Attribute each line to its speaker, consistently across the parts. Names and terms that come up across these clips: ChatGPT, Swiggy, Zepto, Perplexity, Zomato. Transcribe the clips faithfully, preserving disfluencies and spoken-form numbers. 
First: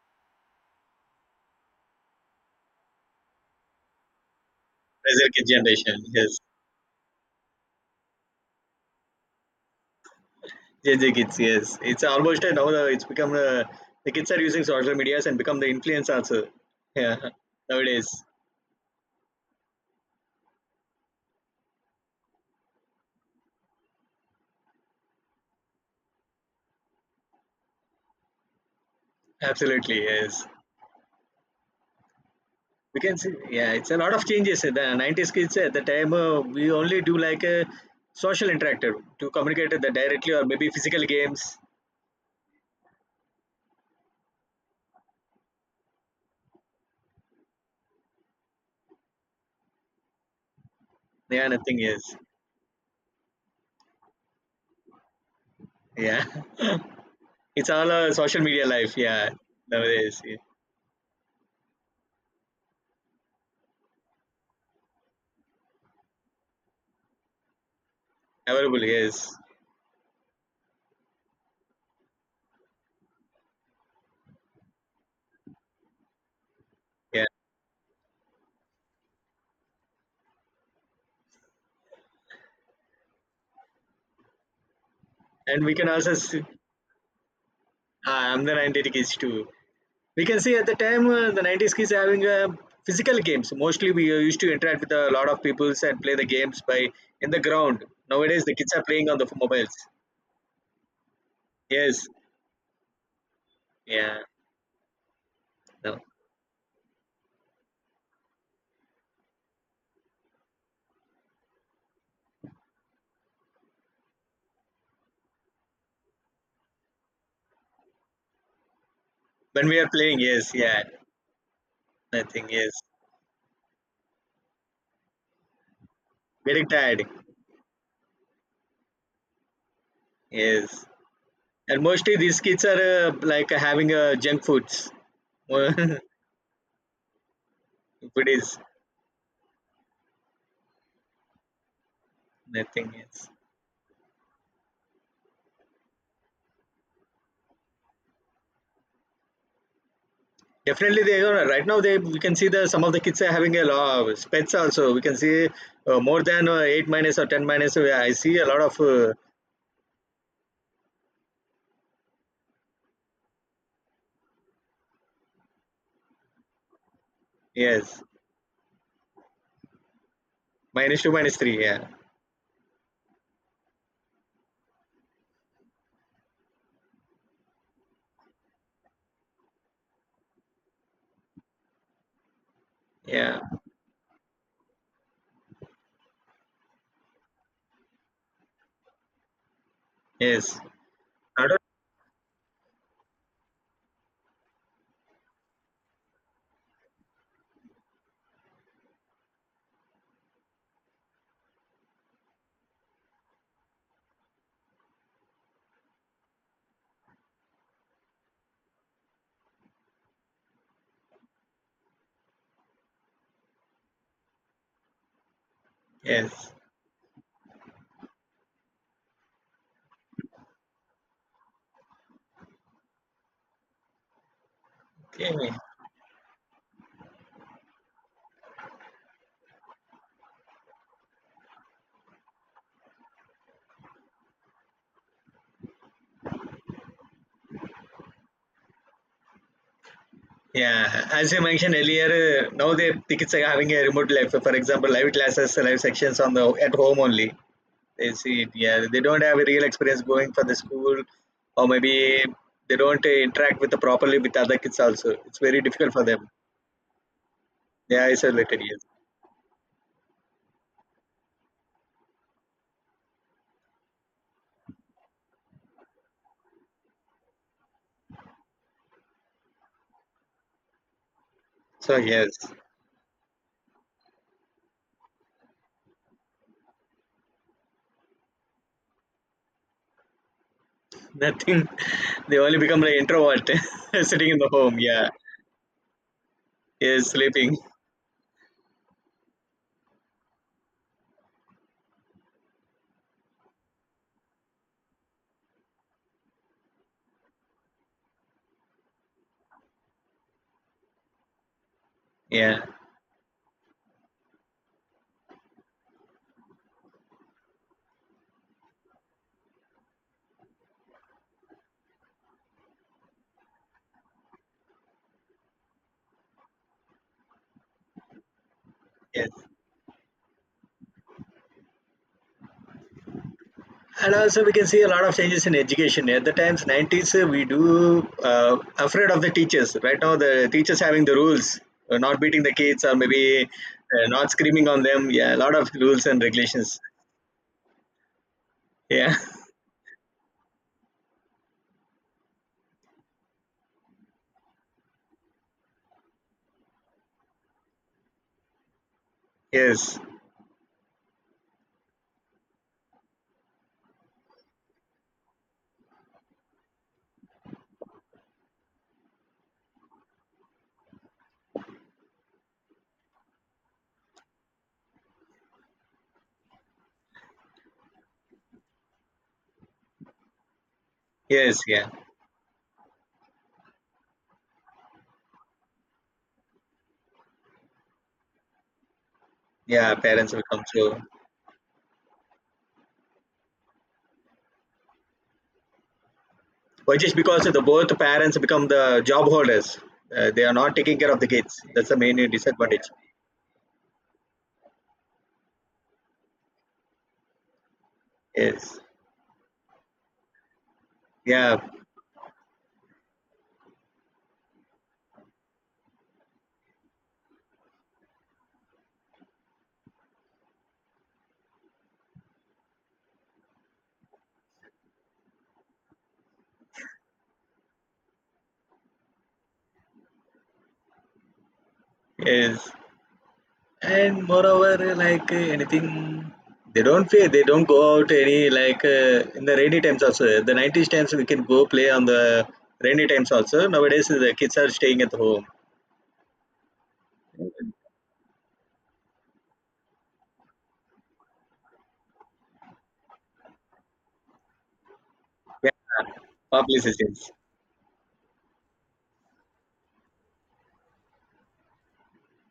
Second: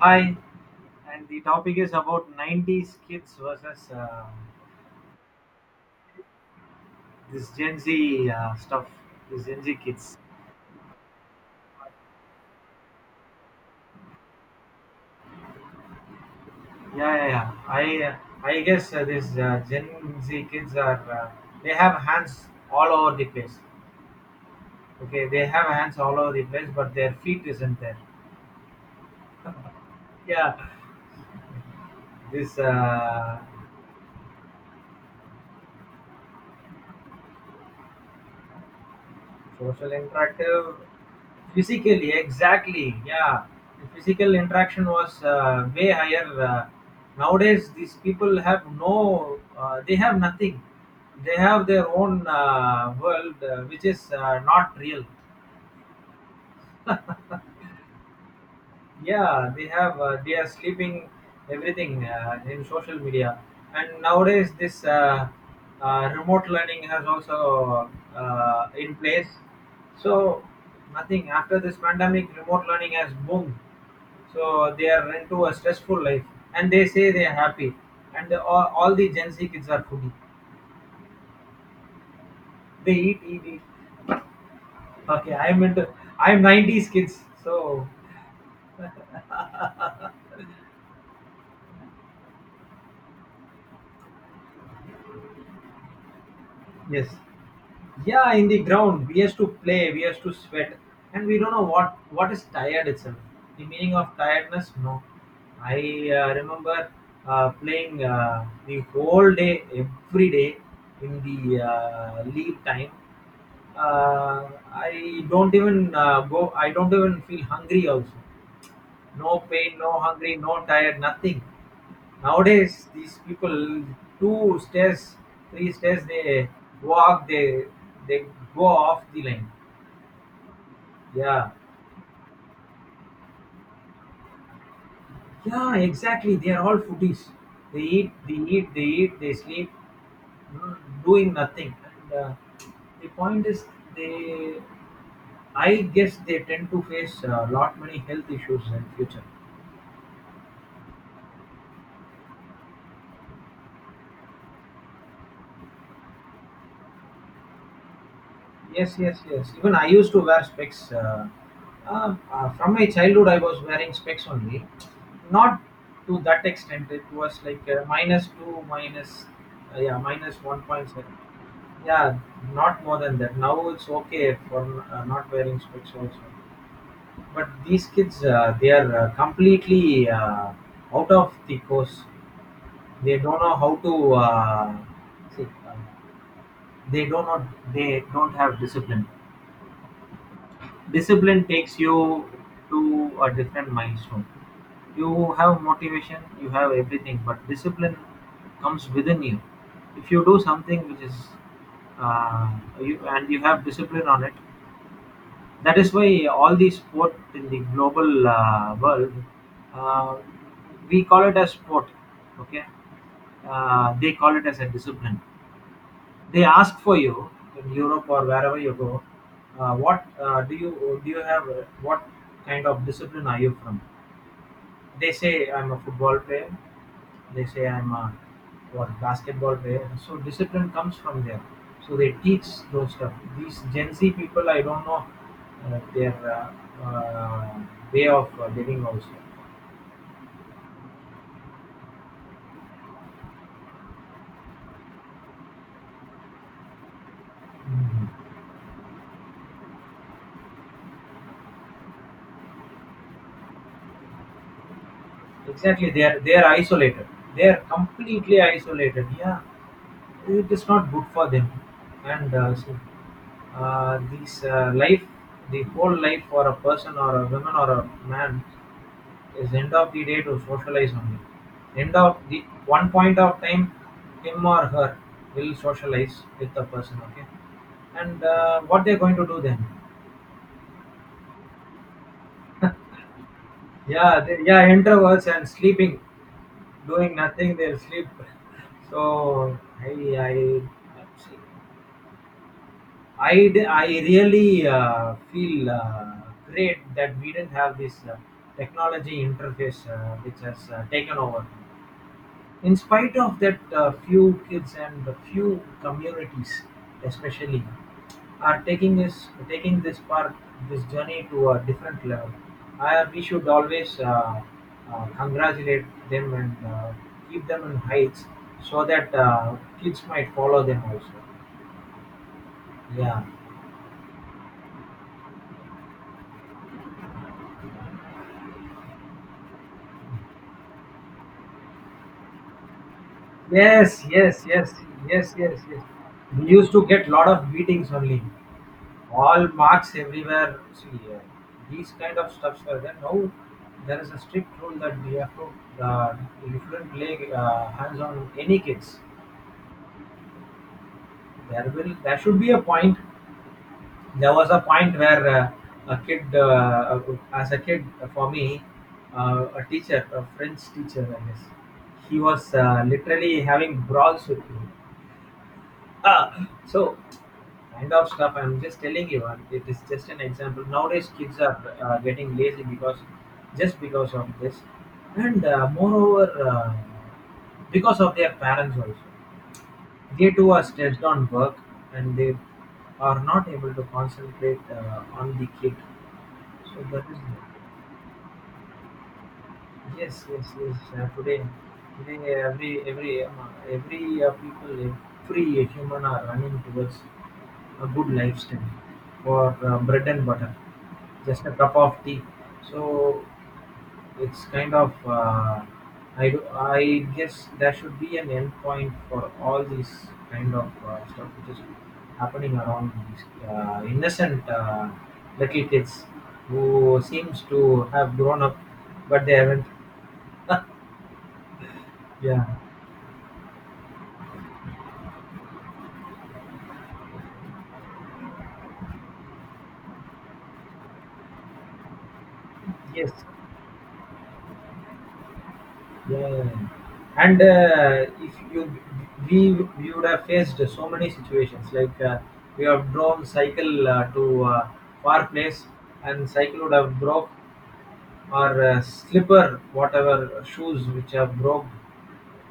Speaker 1: Hi, and the topic is about nineties kids versus uh,
Speaker 2: Pressure Kids generation. Yes,
Speaker 1: this Gen Z uh, stuff, this Gen Z kids.
Speaker 2: Gen Z kids. Yes, it's almost a, now. the- It's become a, the kids are using social medias and become the influence also.
Speaker 1: Yeah,
Speaker 2: Yeah,
Speaker 1: yeah, yeah. I,
Speaker 2: nowadays,
Speaker 1: uh, I guess uh, this uh, Gen Z kids are, uh, they have hands all over the place. Okay, they have hands all over the place, but their feet isn't there.
Speaker 2: absolutely yes.
Speaker 1: Yeah, this
Speaker 2: We can see.
Speaker 1: uh,
Speaker 2: Yeah, it's a lot of changes. The nineties kids at the time uh, we only do like a social interactive to communicate with the
Speaker 1: social
Speaker 2: directly or
Speaker 1: interactive
Speaker 2: maybe physical games.
Speaker 1: physically, exactly, yeah, the physical interaction was uh, way higher. Uh, nowadays these people have no uh, they have nothing, they
Speaker 2: Yeah,
Speaker 1: have
Speaker 2: nothing.
Speaker 1: their
Speaker 2: Yes.
Speaker 1: own uh, world uh, which is uh, not real.
Speaker 2: Yeah, it's all a social media life. Yeah,
Speaker 1: Yeah, they have uh,
Speaker 2: nowadays
Speaker 1: they
Speaker 2: yeah.
Speaker 1: are sleeping everything uh, in social media. And nowadays this uh, uh, remote learning has also uh,
Speaker 2: Available.
Speaker 1: in place,
Speaker 2: Yes.
Speaker 1: so nothing. After this pandemic, remote learning has boomed, so they are into a stressful life and they say
Speaker 2: Yeah,
Speaker 1: they are happy. And the, all, all the Gen Z kids are foodie, they eat eat eat. Okay, I'm
Speaker 2: and we can
Speaker 1: into,
Speaker 2: also. See,
Speaker 1: I'm nineties kids, so
Speaker 2: ah, I'm the ninety kids too. We can see at the time uh, the nineties kids having uh, physical games, mostly we uh, used to interact with a lot of people and play the games by
Speaker 1: yes.
Speaker 2: in the ground.
Speaker 1: Yeah,
Speaker 2: Nowadays
Speaker 1: in
Speaker 2: the
Speaker 1: the
Speaker 2: kids are
Speaker 1: ground,
Speaker 2: playing on
Speaker 1: we
Speaker 2: the
Speaker 1: used to
Speaker 2: mobiles.
Speaker 1: play, we used to sweat, and we don't know what
Speaker 2: Yes,
Speaker 1: what is tired itself. The meaning of
Speaker 2: yeah.
Speaker 1: tiredness, no. I
Speaker 2: No.
Speaker 1: uh, remember uh, playing uh, the whole day, every day in the uh, leave time. Uh, I don't even uh, go. I don't even feel hungry also. No
Speaker 2: When we
Speaker 1: pain,
Speaker 2: are
Speaker 1: no
Speaker 2: playing,
Speaker 1: hungry,
Speaker 2: yes,
Speaker 1: no
Speaker 2: yeah,
Speaker 1: tired, nothing.
Speaker 2: nothing, yes.
Speaker 1: Nowadays, these people, two stairs, three stairs, they
Speaker 2: Getting tired,
Speaker 1: walk, they they go off the line.
Speaker 2: yes.
Speaker 1: Yeah,
Speaker 2: And mostly these kids are uh, like having uh, junk foods.
Speaker 1: yeah,
Speaker 2: Food
Speaker 1: exactly. They are all foodies. They eat, they
Speaker 2: is
Speaker 1: eat, they eat, they sleep, mm, doing nothing. And uh,
Speaker 2: nothing,
Speaker 1: the
Speaker 2: yes.
Speaker 1: point is, they, I guess, they tend to face a lot many health issues in future.
Speaker 2: Definitely, they are right now. They We can see, the some of the kids are having a lot of pets also. We can see uh, more than uh, eight minus or ten minus. uh, I see a lot of
Speaker 1: Yes,
Speaker 2: uh,
Speaker 1: yes, yes. Even I used to wear specs. Uh, uh, uh, from my childhood, I was wearing specs only. Not to that extent. It was like uh,
Speaker 2: yes,
Speaker 1: minus two, minus uh, yeah, minus one point
Speaker 2: minus
Speaker 1: seven.
Speaker 2: two, minus three. Yeah,
Speaker 1: Yeah, not more than that. Now it's okay for uh, not wearing specs also. But these kids, uh, they are uh, completely uh, out of the course. They don't
Speaker 2: yeah,
Speaker 1: know how to. Uh, see, uh, they don't know. They don't have discipline.
Speaker 2: yes,
Speaker 1: Discipline
Speaker 2: not
Speaker 1: takes you to a different milestone. You have motivation, you have everything, but discipline comes within you. If you do something which is uh, you, and you have discipline on it, that is why all the sport in the global uh, world, uh, we call it as sport. Okay, uh, they call it as a discipline. They
Speaker 2: yes.
Speaker 1: ask for you in Europe or wherever you go. Uh, what uh, do you do? You have uh, what kind of discipline are you from? They
Speaker 2: Okay.
Speaker 1: say I'm a football player. They say I'm a what basketball player. So discipline comes from there. So they teach those stuff. These Gen Z people, I don't know uh, their uh, uh, way of uh, living also.
Speaker 2: Yeah, as you mentioned earlier, uh, now the the kids are having a remote life. For example, live classes, live sections on the at home only. They
Speaker 1: Mhm.
Speaker 2: see it. Yeah, they don't have a real experience going for the school, or maybe they don't uh, interact with the properly with other kids also. It's very
Speaker 1: Exactly,
Speaker 2: difficult
Speaker 1: they
Speaker 2: for
Speaker 1: are
Speaker 2: them.
Speaker 1: they are isolated. They are
Speaker 2: Yeah,
Speaker 1: completely
Speaker 2: isolated, yes.
Speaker 1: isolated. Yeah, it is not good for them. And uh, so uh, this uh, life, the whole life for a person or a woman or a man is end of the day to socialize only. End
Speaker 2: So
Speaker 1: of
Speaker 2: yes,
Speaker 1: the one point of time, him or her will socialize with the person. Okay, and uh, what they're going to do then?
Speaker 2: nothing. They only become like introvert,
Speaker 1: Yeah,
Speaker 2: sitting in
Speaker 1: they,
Speaker 2: the
Speaker 1: yeah,
Speaker 2: home. Yeah,
Speaker 1: introverts and sleeping,
Speaker 2: yes,
Speaker 1: doing
Speaker 2: sleeping.
Speaker 1: nothing. They'll sleep. So I, I, I, d- I really uh, feel uh, great that we didn't have this uh, technology interface uh, which has uh, taken over.
Speaker 2: Yeah,
Speaker 1: In spite of that, uh, few kids and the few communities, especially, are taking this taking this part, this journey to a different level. I, we should always uh, uh, congratulate them and uh, keep them in heights so that
Speaker 2: yes.
Speaker 1: uh, kids might follow them also. Yeah.
Speaker 2: And also we can see a lot of changes in education. At the times nineties, uh, we do uh, afraid of the teachers. Right now, the teachers having the rules, uh, not beating the kids or maybe
Speaker 1: Yes,
Speaker 2: uh, not
Speaker 1: yes,
Speaker 2: screaming
Speaker 1: yes,
Speaker 2: on them.
Speaker 1: yes,
Speaker 2: Yeah, a lot
Speaker 1: yes,
Speaker 2: of
Speaker 1: yes.
Speaker 2: rules and
Speaker 1: We used
Speaker 2: regulations.
Speaker 1: to get lot of beatings only.
Speaker 2: Yeah,
Speaker 1: All marks everywhere. See, uh, these kind of stuffs were there. Now there is a strict rule that we have to, uh, you shouldn't lay uh, hands on any kids.
Speaker 2: yes,
Speaker 1: There will, there should be a point. There was a point where uh, a kid, uh, uh, as a kid, uh, for me, uh, a teacher, a French teacher, I guess, he was uh, literally having brawls with me. Ah, so kind of stuff I'm just telling you, and it is just an example. Nowadays kids are
Speaker 2: yes, yeah,
Speaker 1: uh, getting lazy, because just because of this, and uh, moreover uh, because of their parents also,
Speaker 2: yeah.
Speaker 1: they
Speaker 2: Parents will
Speaker 1: too
Speaker 2: come
Speaker 1: are
Speaker 2: through,
Speaker 1: stressed on work and they are not able to concentrate uh, on the kid, so
Speaker 2: which
Speaker 1: that
Speaker 2: is
Speaker 1: is,
Speaker 2: because the both parents become the job holders.
Speaker 1: yes
Speaker 2: Uh, they
Speaker 1: yes
Speaker 2: are not
Speaker 1: yes.
Speaker 2: taking
Speaker 1: Uh,
Speaker 2: care of the
Speaker 1: today
Speaker 2: kids. That's the main
Speaker 1: today, every
Speaker 2: disadvantage.
Speaker 1: every uh, every uh, people, every human are running towards a good lifestyle
Speaker 2: Yes.
Speaker 1: for uh, bread and butter, just a
Speaker 2: Yeah.
Speaker 1: cup of tea. So it's kind of uh, I do, I guess there should be an end point for all these kind of uh, stuff which is happening around these uh, innocent uh, little kids who seems to have grown up, but they haven't. Yeah.
Speaker 2: Yes. And moreover, like uh, anything, they don't play. They don't go out any like uh, in the rainy times also. The nineties times we can go play on the rainy
Speaker 1: Yes.
Speaker 2: times also. Nowadays the kids are staying at home.
Speaker 1: Yeah, yeah, yeah. And uh, if you we we would have faced so many situations like uh, we have drawn cycle uh, to uh, far place
Speaker 2: Yeah.
Speaker 1: and cycle would have broke
Speaker 2: Publicities.
Speaker 1: or uh, slipper whatever shoes which have broke.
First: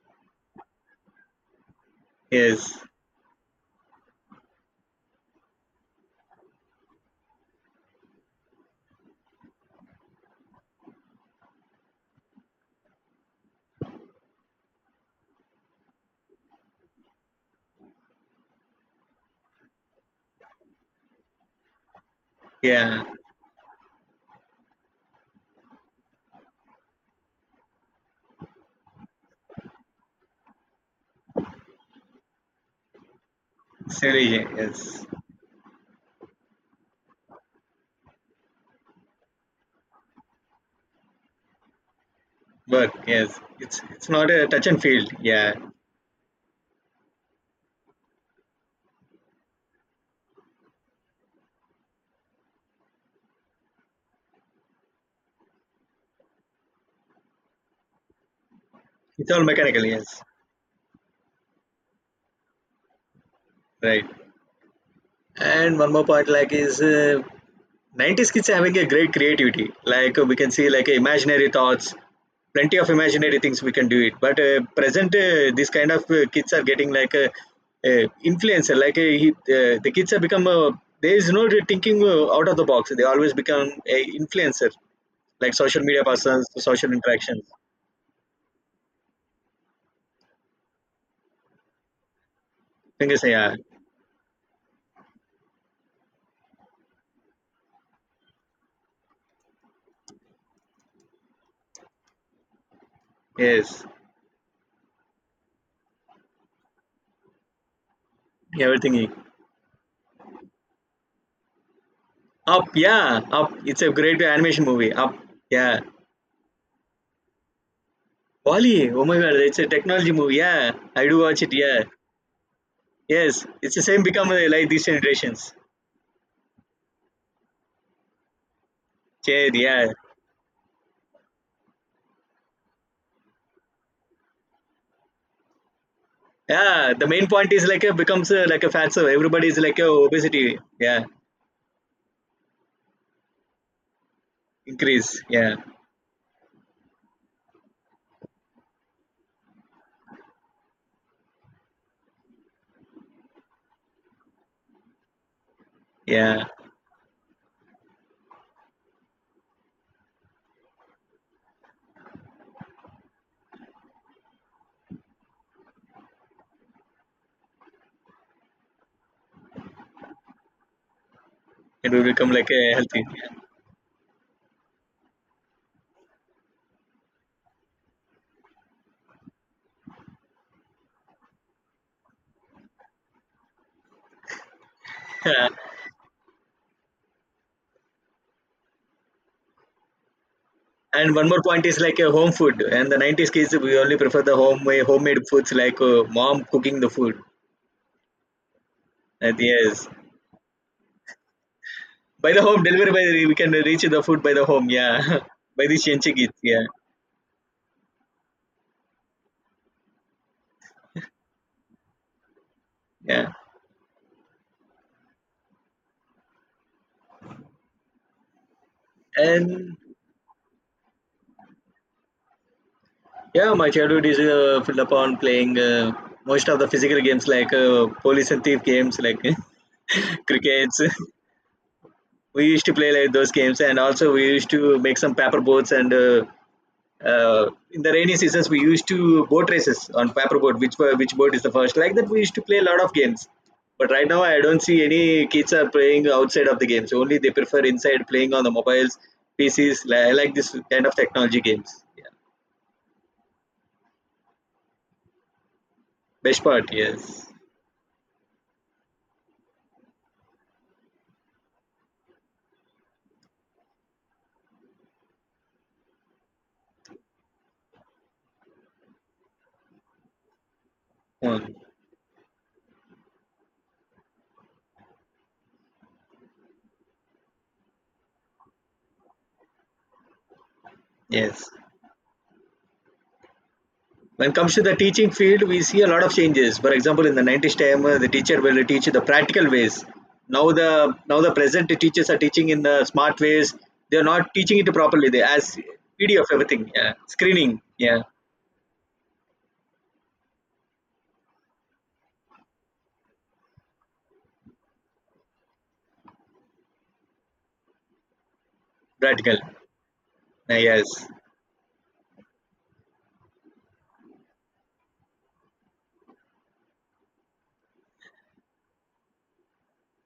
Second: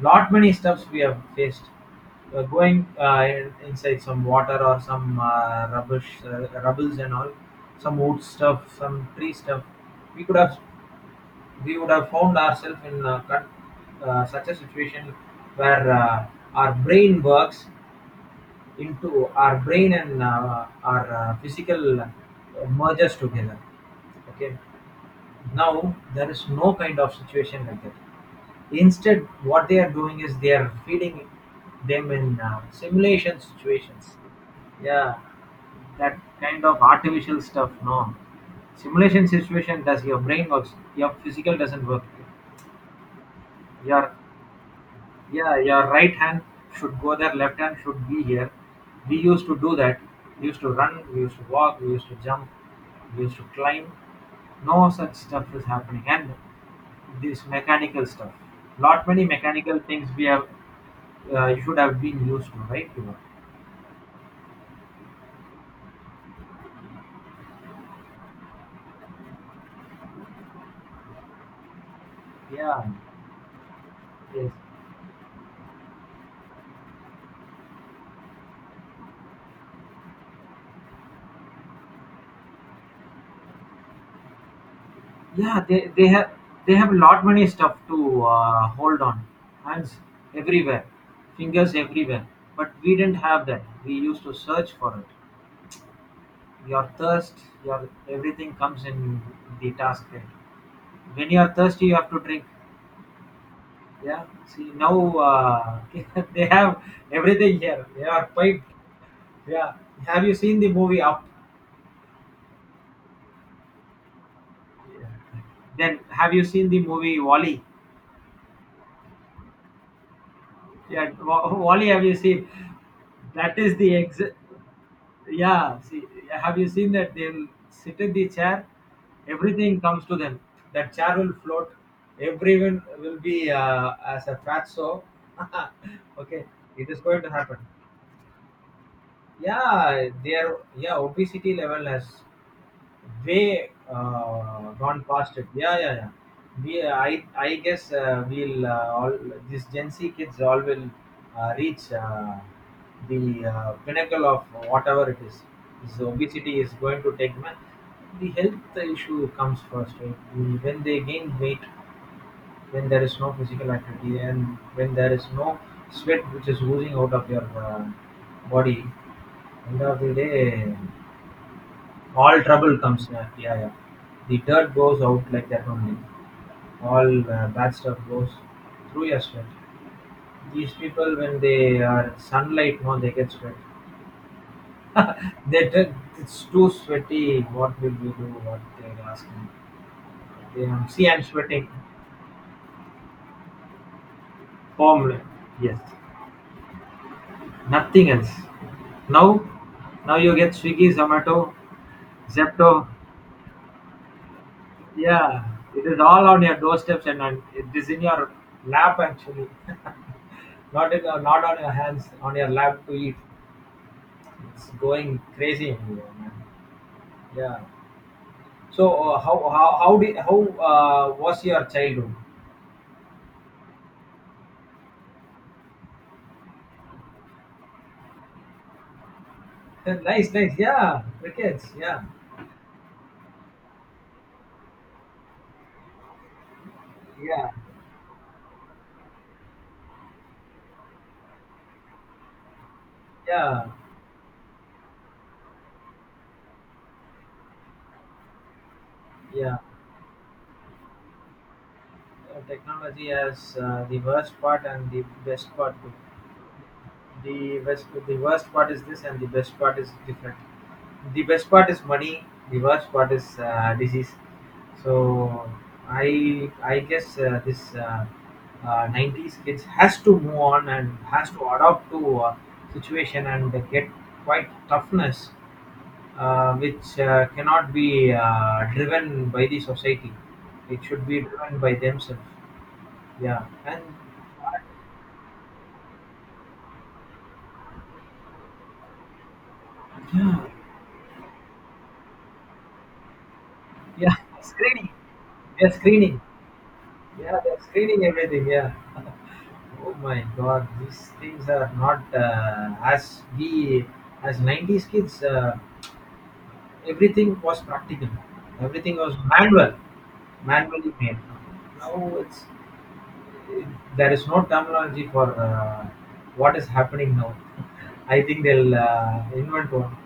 Speaker 1: Lot many stuffs we have faced. Uh,
Speaker 2: Yes.
Speaker 1: going uh, in, inside some water or some uh, rubbish, uh, rubbles and all, some wood stuff, some tree stuff. We could have we would have found ourselves in uh, con- uh, such a situation where uh, our brain works into our brain and uh, our uh, physical uh,
Speaker 2: Yeah.
Speaker 1: merges together. Okay, now there is no kind of situation like that. Instead, what they are doing is they are feeding them in uh, simulation situations.
Speaker 2: Silly. Yes.
Speaker 1: Yeah, that kind of artificial stuff, no, simulation situation, does your brain works, your physical doesn't work.
Speaker 2: Work. Yes. It's it's
Speaker 1: Your
Speaker 2: not a touch and field. Yeah.
Speaker 1: Yeah, your right hand should go there, left hand should be here. We used to do that. We used to run, we used to walk, we used to jump, we used to climb. No such stuff is happening. And this mechanical stuff. Not many
Speaker 2: It's all
Speaker 1: mechanical
Speaker 2: mechanical,
Speaker 1: things
Speaker 2: yes.
Speaker 1: we have uh, you should have been used to, right? Yuva?
Speaker 2: Right. And one more point, like, is uh, nineties kids having a great creativity. Like, uh, we can see, like, imaginary thoughts, plenty
Speaker 1: Yeah,
Speaker 2: of imaginary things we can do it. But
Speaker 1: yes.
Speaker 2: uh, present, uh, this kind of uh, kids are getting, like, a uh, influencer. Like, uh, he, uh, the kids have become, uh, there is no thinking uh, out of the box. They always become a influencer, like
Speaker 1: Yeah,
Speaker 2: social
Speaker 1: they,
Speaker 2: media
Speaker 1: they have,
Speaker 2: persons,
Speaker 1: they
Speaker 2: social
Speaker 1: have a lot
Speaker 2: interactions.
Speaker 1: many stuff to uh, hold on. Hands everywhere, fingers everywhere. But we didn't
Speaker 2: Fingers,
Speaker 1: have
Speaker 2: yeah.
Speaker 1: that. We used to search for it. Your thirst, your everything comes in the task. Right? When you are thirsty, you have to drink.
Speaker 2: Yes.
Speaker 1: Yeah. See now uh, they have everything here. They are piped.
Speaker 2: Everything.
Speaker 1: Yeah. Have you seen the movie Up?
Speaker 2: Up, yeah. Up. It's a great animation movie.
Speaker 1: Yeah.
Speaker 2: Up. Yeah,
Speaker 1: Then have you seen the movie Wally?
Speaker 2: Wally, oh my god, it's a technology movie. Yeah, I
Speaker 1: Yeah,
Speaker 2: do watch it.
Speaker 1: Wa-
Speaker 2: Yeah,
Speaker 1: Wally, have you seen?
Speaker 2: yes,
Speaker 1: That
Speaker 2: it's
Speaker 1: is
Speaker 2: the
Speaker 1: the
Speaker 2: same become
Speaker 1: exit.
Speaker 2: uh, like these generations.
Speaker 1: Yeah, see, have you seen that they'll sit in the chair?
Speaker 2: Yeah,
Speaker 1: Everything
Speaker 2: yeah,
Speaker 1: comes to them. That chair will float. Everyone will be uh, as a fat so. Okay, it
Speaker 2: yeah.
Speaker 1: is
Speaker 2: The
Speaker 1: going
Speaker 2: main
Speaker 1: to
Speaker 2: point
Speaker 1: happen.
Speaker 2: is like a becomes uh, like a fat so everybody is like a
Speaker 1: Yeah, their,
Speaker 2: obesity.
Speaker 1: yeah,
Speaker 2: Yeah,
Speaker 1: obesity level has way uh, gone
Speaker 2: increase.
Speaker 1: past it.
Speaker 2: Yeah,
Speaker 1: Yeah, yeah, yeah. We, I, I guess uh, we'll uh, all these Gen Z kids all will uh, reach uh, the uh, pinnacle of whatever it is. This
Speaker 2: yeah,
Speaker 1: obesity is going to take man. The health issue comes first. Right? The- When they gain weight, when there is no physical activity, and when there is no sweat which is oozing out of your uh, body, end of the day
Speaker 2: and we become
Speaker 1: all
Speaker 2: like a
Speaker 1: trouble
Speaker 2: healthy.
Speaker 1: comes, yeah, yeah, yeah. The dirt goes out like that only, all uh, bad stuff goes through your sweat. These people when they are sunlight no they get sweat.
Speaker 2: Yeah.
Speaker 1: They t- it's too sweaty, what will you do, what they're asking. They um, see
Speaker 2: And
Speaker 1: I'm
Speaker 2: one more point
Speaker 1: sweating,
Speaker 2: is like a home food. And the nineties kids we only prefer the home uh, homemade
Speaker 1: home,
Speaker 2: foods like
Speaker 1: yes,
Speaker 2: uh, mom cooking the food.
Speaker 1: nothing else.
Speaker 2: And
Speaker 1: Now,
Speaker 2: yes,
Speaker 1: now you get Swiggy, Zomato,
Speaker 2: by the home
Speaker 1: Zepto,
Speaker 2: delivery by the, we can reach the food by the home. Yeah,
Speaker 1: yeah,
Speaker 2: by the
Speaker 1: it is
Speaker 2: change
Speaker 1: all
Speaker 2: kids.
Speaker 1: on your
Speaker 2: Yeah,
Speaker 1: doorsteps and on, it is in your lap actually. Not in, not on your hands, on your lap to eat.
Speaker 2: yeah.
Speaker 1: It's going crazy in here, man. Yeah. So uh, how how
Speaker 2: And
Speaker 1: how did how uh, was your childhood?
Speaker 2: yeah, my childhood is uh, filled upon playing uh, most of the physical games like uh, police and thief games, like
Speaker 1: Nice, nice.
Speaker 2: crickets.
Speaker 1: Yeah, crickets. Yeah,
Speaker 2: We used to play like those games, and also we used to make some paper boats. And uh, uh,
Speaker 1: yeah,
Speaker 2: in the rainy seasons, we used to boat races on paper boat. Which bo- which boat is the first? Like that, we used to play a lot of games.
Speaker 1: yeah,
Speaker 2: But right now, I don't see any kids are playing outside of the games. Only they prefer inside playing on the mobiles,
Speaker 1: yeah.
Speaker 2: P Cs. li- I like this kind of technology games. Yeah.
Speaker 1: Uh, technology has uh, the worst part and the best part too.
Speaker 2: Best part, yes.
Speaker 1: The best, the worst part is this, and the best part is different. The best part is money. The worst part is uh, disease. So I I guess uh, this uh, uh, nineties kids has to move on and has to
Speaker 2: Mm.
Speaker 1: adapt to uh, situation and get quite toughness, uh, which uh, cannot be uh, driven by the society. It should be
Speaker 2: Yes.
Speaker 1: driven by themselves. Yeah, and
Speaker 2: When it comes to the teaching field, we see a lot of changes. For example, in the nineties time, uh, the teacher will teach the practical ways.
Speaker 1: yeah,
Speaker 2: Now the now the present teachers are teaching in the smart ways. They are
Speaker 1: yeah,
Speaker 2: not teaching it
Speaker 1: screening.
Speaker 2: properly. They as
Speaker 1: Yeah, screening.
Speaker 2: P D F everything. Yeah.
Speaker 1: Yeah, they're
Speaker 2: Screening. Yeah.
Speaker 1: screening everything. Yeah. Oh my God, these things are not uh, as we as nineties kids. Uh, everything was practical. Everything was
Speaker 2: Practical.
Speaker 1: manual,
Speaker 2: Uh,
Speaker 1: manually
Speaker 2: yes.
Speaker 1: made. Now it's there is no terminology for uh, what is happening now. I think they'll uh, invent one.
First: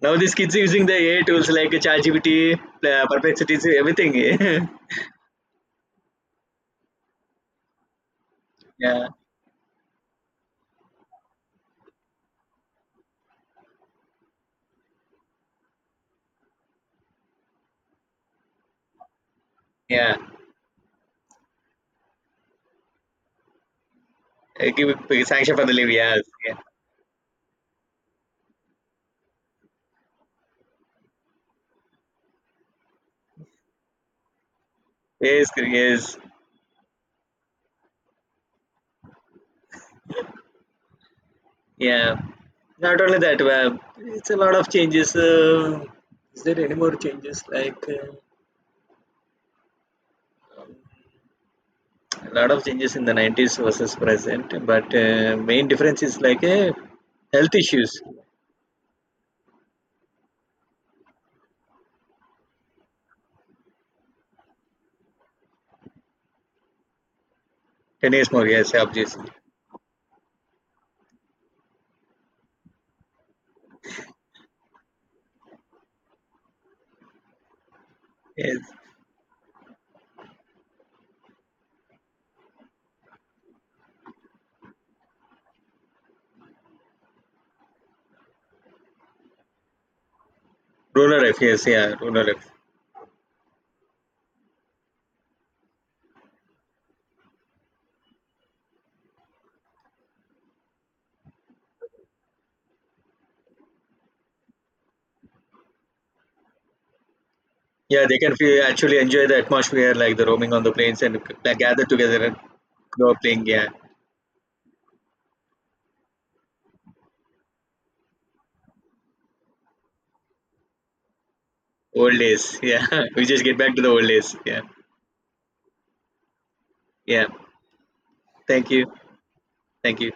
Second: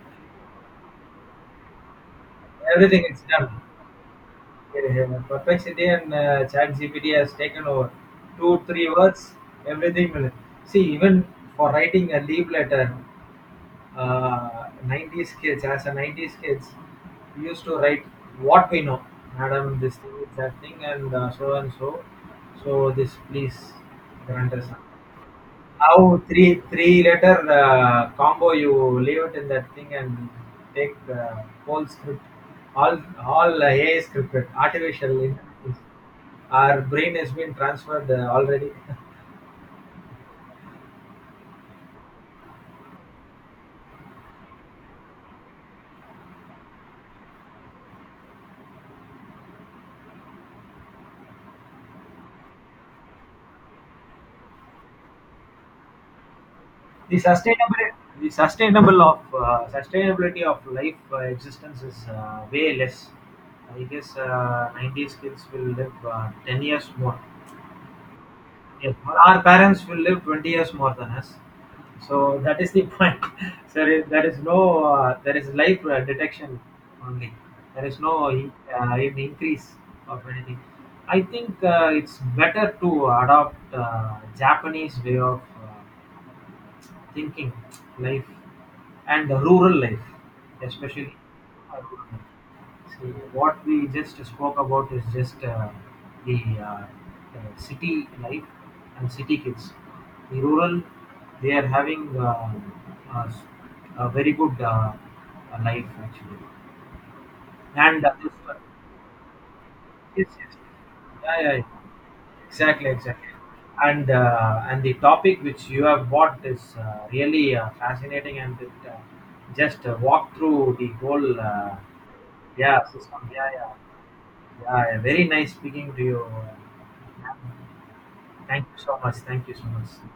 Speaker 2: Now these kids are using the A I tools like ChatGPT,
Speaker 1: Everything
Speaker 2: uh,
Speaker 1: is done.
Speaker 2: Perplexity, everything.
Speaker 1: Yeah, Perplexity and uh, ChatGPT has taken over two, three
Speaker 2: Yeah.
Speaker 1: words, everything will. See, even for writing a leave letter, uh, nineties kids, as a nineties kids, we used to write what we know, madam, this
Speaker 2: Yeah.
Speaker 1: thing, that thing, and uh, so and so. So, this please grant us.
Speaker 2: Uh, give sanction for the leave. Yes.
Speaker 1: How
Speaker 2: Yeah.
Speaker 1: three three letter uh, combo you leave it in that thing and take uh, whole script, all all uh, A I scripted, artificial
Speaker 2: Yes.
Speaker 1: intelligence.
Speaker 2: Yes.
Speaker 1: Our brain has been transferred uh, already.
Speaker 2: Yeah, not only that, uh, it's a lot of changes. Uh, is there any more changes? Like uh, a lot of changes in the nineties versus present, but uh, main difference is like uh,
Speaker 1: the
Speaker 2: health
Speaker 1: sustainable
Speaker 2: issues.
Speaker 1: the sustainable of uh, sustainability of life uh, existence is uh, way less. I guess uh, ninety kids will live uh, ten years more.
Speaker 2: ten years more, yes,
Speaker 1: Yes,
Speaker 2: obviously.
Speaker 1: our parents will live twenty years more than us. So that is the point. So there is there is no, uh, there is life uh, detection only. There is no uh, in-
Speaker 2: Yes.
Speaker 1: uh, in- increase of anything. I think uh, it's better to adopt uh, Japanese way of uh, thinking life and the rural life, especially
Speaker 2: Rural life, yes,
Speaker 1: uh,
Speaker 2: yeah,
Speaker 1: rural
Speaker 2: rural
Speaker 1: life.
Speaker 2: life.
Speaker 1: See, what we just spoke about is just uh, the uh, uh, city life and city kids. The rural, they are having uh, uh, s- a very good uh, uh, life actually.
Speaker 2: Yeah,
Speaker 1: And uh,
Speaker 2: they
Speaker 1: this,
Speaker 2: can
Speaker 1: yes,
Speaker 2: feel, actually enjoy the atmosphere, like the
Speaker 1: yes,
Speaker 2: roaming
Speaker 1: yes,
Speaker 2: on the plains and
Speaker 1: yeah, yeah,
Speaker 2: like,
Speaker 1: yeah.
Speaker 2: gather together and
Speaker 1: Exactly,
Speaker 2: go
Speaker 1: exactly.
Speaker 2: playing. Yeah,
Speaker 1: And uh, and the topic which you have brought is uh, really uh, fascinating, and it uh, just uh, walk through the whole uh,
Speaker 2: old days. Yeah,
Speaker 1: yeah
Speaker 2: we
Speaker 1: system.
Speaker 2: just
Speaker 1: Yeah,
Speaker 2: get
Speaker 1: yeah,
Speaker 2: back to the old days. Yeah,
Speaker 1: yeah, yeah. Very nice speaking to you.
Speaker 2: yeah.
Speaker 1: Thank
Speaker 2: Thank
Speaker 1: you
Speaker 2: you.
Speaker 1: so much. Thank you so much.
Speaker 2: Thank you.